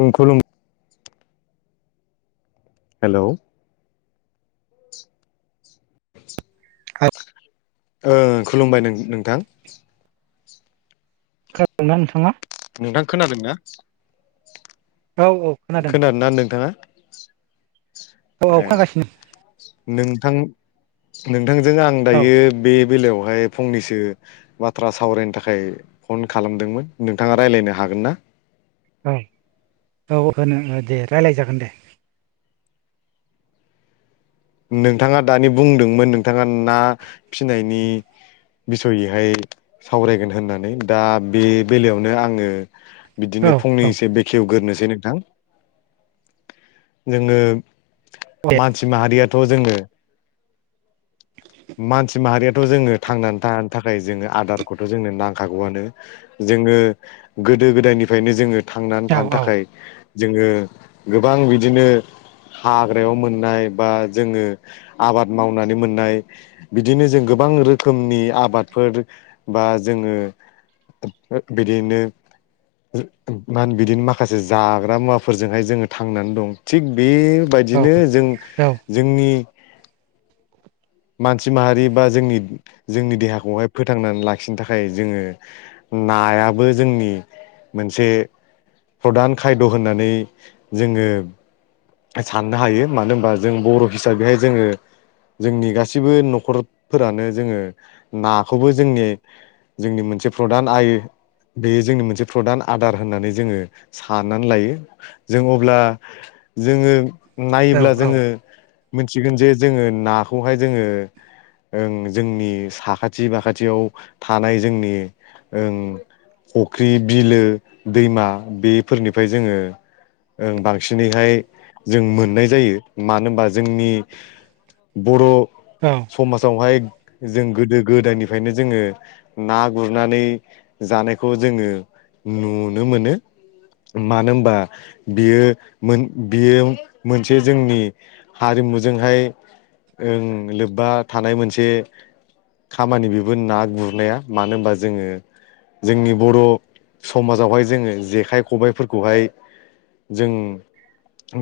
ओं खुलुम हेल' [unintelligible] औ ओं खुलुमबाय नोंथां। खोनादों ना नोंथाङा? नोंथां खोनादों ना? औ औ खोनादों। खोनादोंना नोंथाङा? औ औ ए खोनागासिनो नोंथां नोंथांजों आं औ दायो बे बेलायावहाय फंनैसो बाथ्रा सावरायनो थाखाय फन खालामदोंमोन नोंथाङा रायलायनो हागोना? औ औ होनो दे रायज्लाय जागोन दे। नोंथाङा दानि बुंदोंमोन नोंथाङा ना फिसिनायनि बिसयैहाय सावरायगोन होननानै दा बे बेलायावनो आङो बिदिनो औ औ फंनैसो बेखेवग्रोसै नोंथां जोङो दे मानसि माहारियाथ' जोङो मानसि माहारियाथ' जोङो थांनानै थानो थाखाय जोङो आदारखौथ' जोंनो नांखागौआनो जोङो गोदो गोदायनिफ्रायनो जोङो थांनानै औ थानो औ औ थाखाय जोङो गोबां बिदिनो हाग्रायाव मोननाय बा जोङो आबाद मावनानै मोननाय बिदिनो जों गोबां रोखोमनि आबादफोर बा जोङो बिदिनो मा होनो बिदिनो माखासे जाग्रा मुवाफोरजोंहाय जोङो थांनानै दं थिग बे औ बायदिनो जों औ जोंनि मानसि माहारि बा जोंनि जोंनि देहाखौहाय फोथांनानै लाखिनो थाखाय जोङो नायाबो जोंनि मोनसे प्रधान खायद' होननानै जोङो साननो हायो। मानो होनबा जों बर' हिसाबैहाय जोङो जोंनि गा सिबो न'खरफोरानो जोङो नाखौबो जोंनि जोंनि मोनसे प्रधान आइ बेयो जोंनि मोनसे प्रधान आदार होननानै जोङो साननानै लायो जों अब्ला जोङो औ नायोब्ला जोङो मिन्थिगोन जे जोङो नाखौहाय जोङो जों जोंनि साखाथि बाखाथियाव थानाय जोंनि ओं फुख्रि बिलो दैमा बेफोरनिफ्राय जोङो ओ बांसिनैहाय जों मोननाय जायो मानो होनबा जोंनि बर' औ समाजावहाय जों गोदो गोदायनिफ्रायनो जोङो ना गुरनानै जानायखौ जोङो नुनो मोनो। मानो होनबा बियो मो बियो मोनसे जोंनि हारिमुजोंहाय ओं लोब्बा थानाय मोनसे खामानि बेबो ना गुरनाया, मानो होनबा जोङो जोंनि बर' समाजावहाय जोङो जेखाइ खबाइफोरखौहाय जों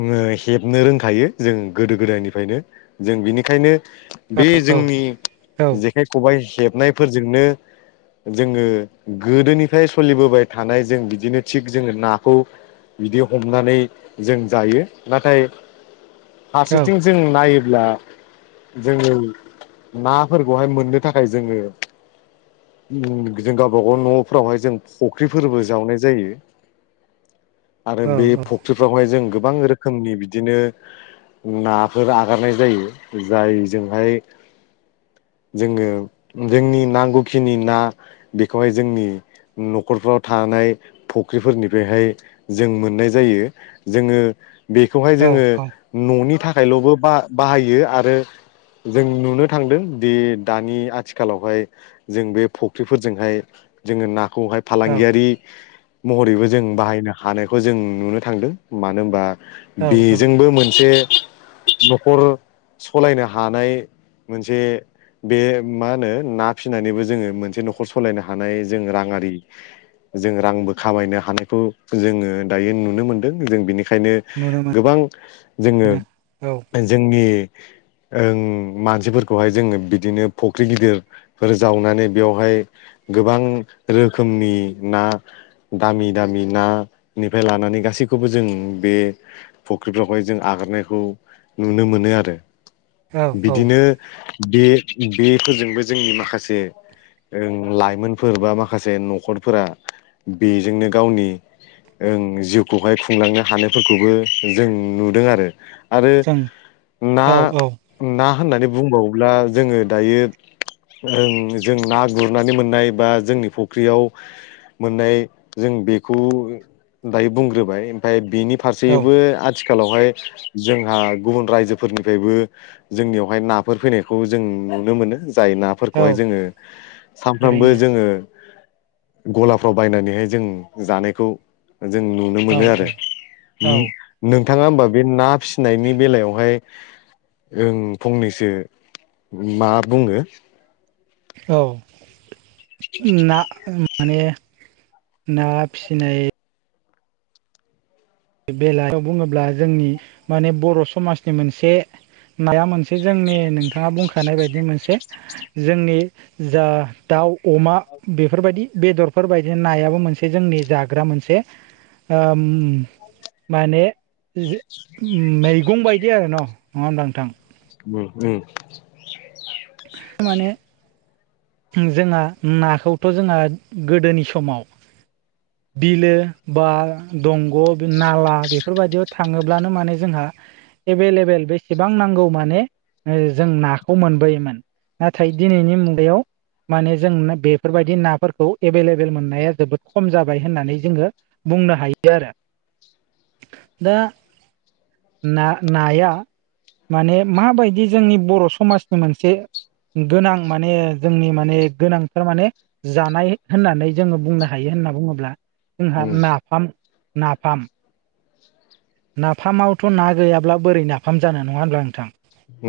नो-हेबनो रोंखायो जों गोदो गोदायनिफ्रायनो जों बिनिखायनो बे जोंनि जेखाइ खबाइ हेबनायफोरजोंनो जोङो गोदोनिफ्राय सोलिबोबाय थानाय जों बिदिनो थिग जोङो नाखौ बिदि हमनानै जों जायो। नाथाय फारसेथिं जों नायोब्ला जोङो नाफोरखौहाय मोननो थाखाय जोङो उम जों गावबागाव न'फोरावहाय जों फुख्रिफोरबो जावनाय जायो। आरो बे फख्रि फोरावहाय जों गोबां रोखोमनि बिदिनो नाफोर आगारनाय जायो। जाय जोंहाय जोङो जोंनि नांगौखिनि ना बेखौहाय जोंनि न'खरफ्राव थानाय फख्रिफोरनिफ्रायहाय जों मोननाय जायो। जोङो बेखौहाय जोङो औ औ न'नि थाखायल'बो बा-बाहायो आ रो जों नुनो थांदों दि दानि आथिखालावहाय जों बे फख्रिफोरजोंहाय जोङो नाखौहाय फालांगियारि महरैबो जों बाहायनो हानायखौ जों नुनो थांदों मानो होनबा औ औ बेजोंबो मोनसे न'खर सलायनो हानाय मोनसे बे मा होनो ना फिसिनानैबो जोङो मोनसे न'खर सालायनो हानाय जों राङारि जों रांबो खामायनो हानायखौ जोङो दायो नुनो मोनदों जों बेनिखायनो नुनो मोन गोबां जोङो जोंनि ओं मानसिफोरखौहाय जोङो बिदिनो फुख्रि गिदिर फोर जावनानै बेवहाय गोबां रोखोमनि ना दामि दामि नानिफ्राय लानानै गासैखौबो जों बे फुख्रिफ्रावहाय जों आगारनायखौ नुनो मोनो आरो। औ औ बिदिनो बे बेफोरजोंबो जोंनि माखासे लाइमोनफोर बा माखासे न'खरफोरा बेजोंनो गावनि ओं जिउखौहाय खुंलांनो हानायफोरखौबो जों नुदों आरो। आरो जों ना औ औ ना होननानै बुंबावोब्ला जोङो दायो जों जों ना गुरनानै मोननाय बा जोंनि फुख्रियाव मोननाय जों बेखौ दायो बुंग्रोबाय ओमफाय बेनिफ्राय औ फारसेबो आथिखालावहाय जोंहा गुबुन रायजोफोरनिफ्रायबो जोंनियावहाय नाफोर फैनायखौ जों नुनो मोनो जाय ना औ फोरखौहाय जोङो सानफ्रामबो थारैनो जोङो गलाफ्राव बायनानैहाय जों जानायखौ जों नु नो औ मोनो आरो औ औ उम नोंथाङा होमबा बे ना फिसिनायनि बेलायावहाय ओम फंनैसो मा बुङो? औ ना उम माने ना फिसिनाय बेलायाव बुङोब्ला जोंनि माने बर' समाजनि मोनसे नाया मोनसे जोंनि नोंथाङा बुंखानाय बायदि मोनसे जोंनि जा दाउ अमा बेफोरबायदि बेदरफोरबायदि नायाबो मोनसे जोंनि जाग्रा मोनसे आ ओम माने मैगं बायदि आरो न' नङा होमबा नोंथां? उम उम। माने उम जोंहा नाखौथ' जोंहा गोदोनि समाव [inaudible] बिलो बा दंग' नाला बेफोरबायदियाव थाङोब्लानो माने जोंहा एभेलेबेल बेसेबां नांगौ माने ओ जों नाखौ मोनबोयोमोन। नाथाय दिनैनि मुगायाव माने जों बेफोरबायदि नाफोरखौ एभेलेबेल मोननाया जोबोद खम जाबाय होननानै जोङो बुंनो हायो आरो दा ना नाया माने माबायदि जोंनि बर' समाजनि मोनसे गोनां माने जोंनि माने गोनांथार माने जानाय होननानै जोङो बुंनो हायो होनना बुङोब्ला जोंहा उम नाफाम नाफाम नाफामावथ' ना गैयाब्ला बोरै नाफाम जानो नङा होनब्ला नोंथां?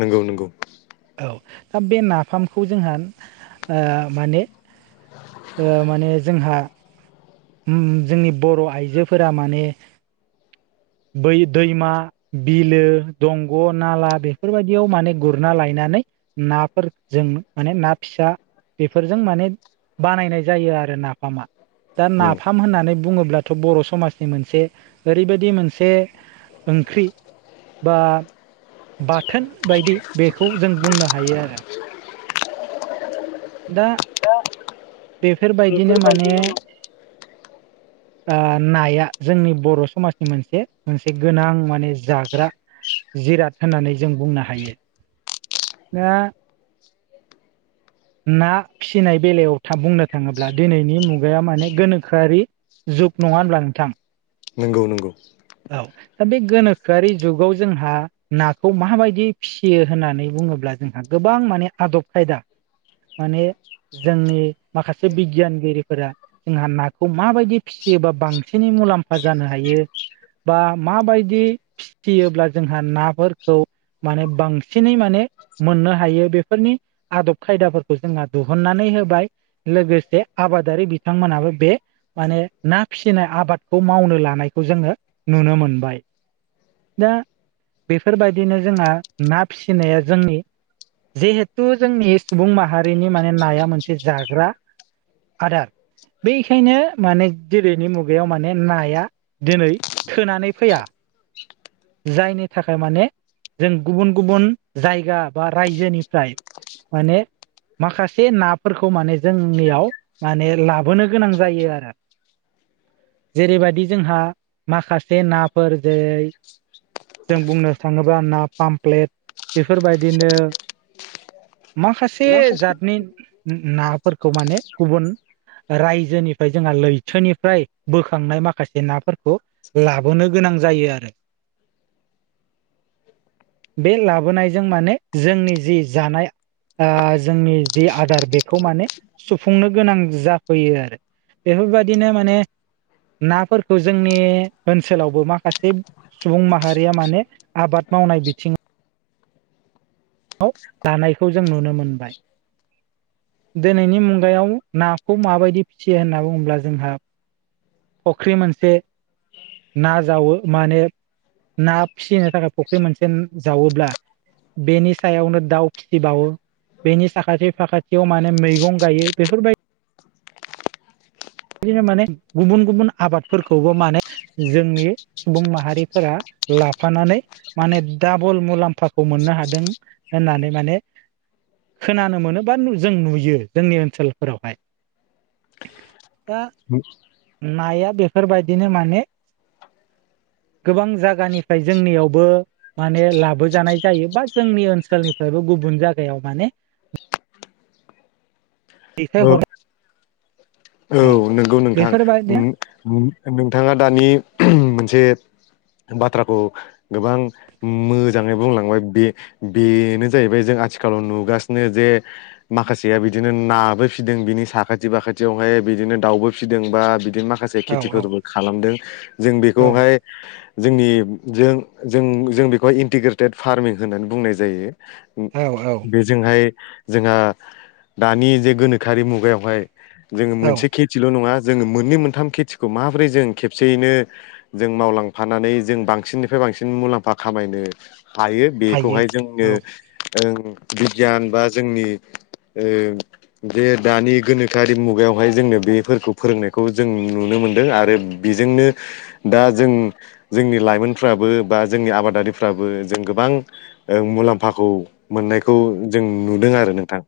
नंगौ नंगौ। औ दा बे नाफामखौ जोंहा ओ माने ओ माने जोंहा ओम जोंनि बर' आइजोफोरा माने बै दैमा बिलो दंग' नाला बेफोरबायदियाव माने गुरना लायनानै नाफोर जों माने ना फिसा बेफोरजों माने बानायनाय जायो आरो नाफामा। दा उम नाफाम होननानै बुङोब्लाथ' बर' समाजनि मोनसे ओरैबायदि मोनसे ओंख्रि बा बाथोन बायदि बेखौ जों बुंनो हायो आरो। दा दा‌ बेफोरबायदिनो बेफोर बायदिनो ओ‌ नाया जोंनि बर' समाजनि मोनसे मोनसे गोनां माने जाग्रा जिराद होननानै जों बुंनो हायो दा ना फिसिनाय बेलायाव थाब बुंनो थाङोब्ला दिनैनि मुगाया माने गोनोखोआरि जुग नङा होनब्ला नोंथां। नोंगौ। औ दा बे गोनोखोआरि जुगाव जोंहा नाखौ माबायदि फिसियो होननानै बुङोब्ला जोंहा गोबां माने आदब खायदा माने जोंनि माखासे बिगियानगिरिफोरा जोंहा नाखौ माबायदि फिसियोबा बांसिनै मुलाम्फा जानो हायो बा माबायदि फिसियोब्ला जोंहा नाफोरखौ माने बांसिनै माने मोननो हायो बेफोरनि आदब खायदाफोरखौ जोंहा दिहुननानै होबाय। लोगोसे आबादारि बिथांमोनाबो बे माने ना फिसिनाय आबादखौ मावनो लानायखौ जोङो नुनो मोनबाय। दा बेफोरबायदिनो जोंहा ना फिसिनाया जोंनि जिहेथु जोंनि सुबुं माहारिनि माने नाया मोनसे जाग्रा आदार बेखायनो माने दिनैनि मुगायाव माने नाया दिनै थोनानै फैया जायनि थाखाय माने जों गुबुन गुबुन जायगा बा रायजोनिफ्राय माने माखासे नाफोरखौ माने जोंनियाव माने लाबोनो गोनां जायो आरो‌। जेरैबायदि जोंहा माखासे नाफोर जेरै जों बुंनो थाङोबा ना पामफ्लेट बेफोरबायदिनो माखासे जातनि नाफोरखौ माने गुबुन रायजोनिफ्राय जोंहा लैथोनिफ्राय बोखांनाय माखासे नाफोरखौ लाबोनो गोनां जायो आरो। [unintelligible] बे लाबोनायजों माने जोंनि जि जानाय आ जोंनि जि आदार बेखौ माने सुफुंनो गोनां जाफैयो आरो बेफोरबायाददिनो माने नाफोरखौ जोंनि ओनसोलावबो माखासे सुबुं माहारिया माने आबाद मावनाय बिथिङाव औ दानायखौ जों नुनो मोनबाय। दिनैनि मुगायाव नाखौ माबायदि फिसियो होनना बुङोब्ला जोंहा फुख्रि मोनसे ना जावो माने ना फिसिनो थाखाय फुख्रि मोनसे जावोब्ला बेनि सायावनो दाउ फिसिबावो बेनि साखाथि फाखाथियाव माने मैगं गायो बेफोरबायदि बिदिनो माने गुबुन-गुबुन आबादफोरखौबो माने जोंनि सुबुं माहारिफोरा लाफानानै माने डाबल मुलाम्फाखौ मोननो हादों होननानै माने खोनानो मोनो बा जों नुयो जोंनि ओनसोलफोरावहाय। दा [unintelligible] नाया बेफोरबायदिनो माने गोबां जायगानिफ्राय जोंनियावबो माने लाबोजानाय जायो बा जोंनि ओनसोलनिफ्रायबो गुबुन जायगायाव माने दैेथाय औ [unintelligible] औ नंगौ नोंथां बेफोरबायदिनो [unintelligible] नोंथाङा दानि मोनसे बाथ्राखौ गोबां मोजाङै बुंलांबाय बे-बेनो जाहैबाय जों आथिखालाव नुगासिनो जे माखासेया बिदिनो नाबो फिदों बिनि साखाथि बाखा थियावहाय बिदिनो दाउबो फिसिदों बा बिदिनो माखासे औ औ खेथिफोरबो खालामदों जों औ बेखौहाय [inaudible] जोंनि जों जों जों बेखौहाय इन्टिग्रेटेड फार्मिं होननानै बुंनाय जायो। औ औ जोंहाय जोंहा दानि जे गोनोखोआरि मुगायावहाय जोङो औ मोनसे खे थिल' नङा जोङो मोननै मोनथाम खेथिखौ माबोरै जों खेबसेयैनो जों मावलांफानानै जों बांसिननिफ्राय बांसिन मुलाम्फा खामायनो हायो हायो बेखौहाय जोंनो औ ओं बिगियान बा जोंनि ओ जे दानि ओ गोनो खारि मुगायावहाय जोंनो बेफोरखौ फोरोंनायखौ जों नुनो मोनदों आरो बेजोंनो दा जों जोंनि लाइमोनफ्राबो बा जोंनि आबादारिफ्राबो जों गोबां ओ मुलाम्फाखौ मोननायखौ जों नुदों आरो नोंथां।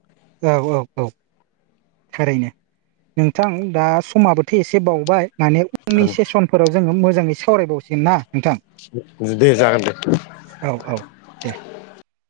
औ औ औ थारैनो नोंथां दा समाबोथ' एसे बावबाय माने उननि सेसनफोराव जोङो मोजाङै सावरायबावसिगोन ना नोंथां। दे जागोन दे। औ औ दे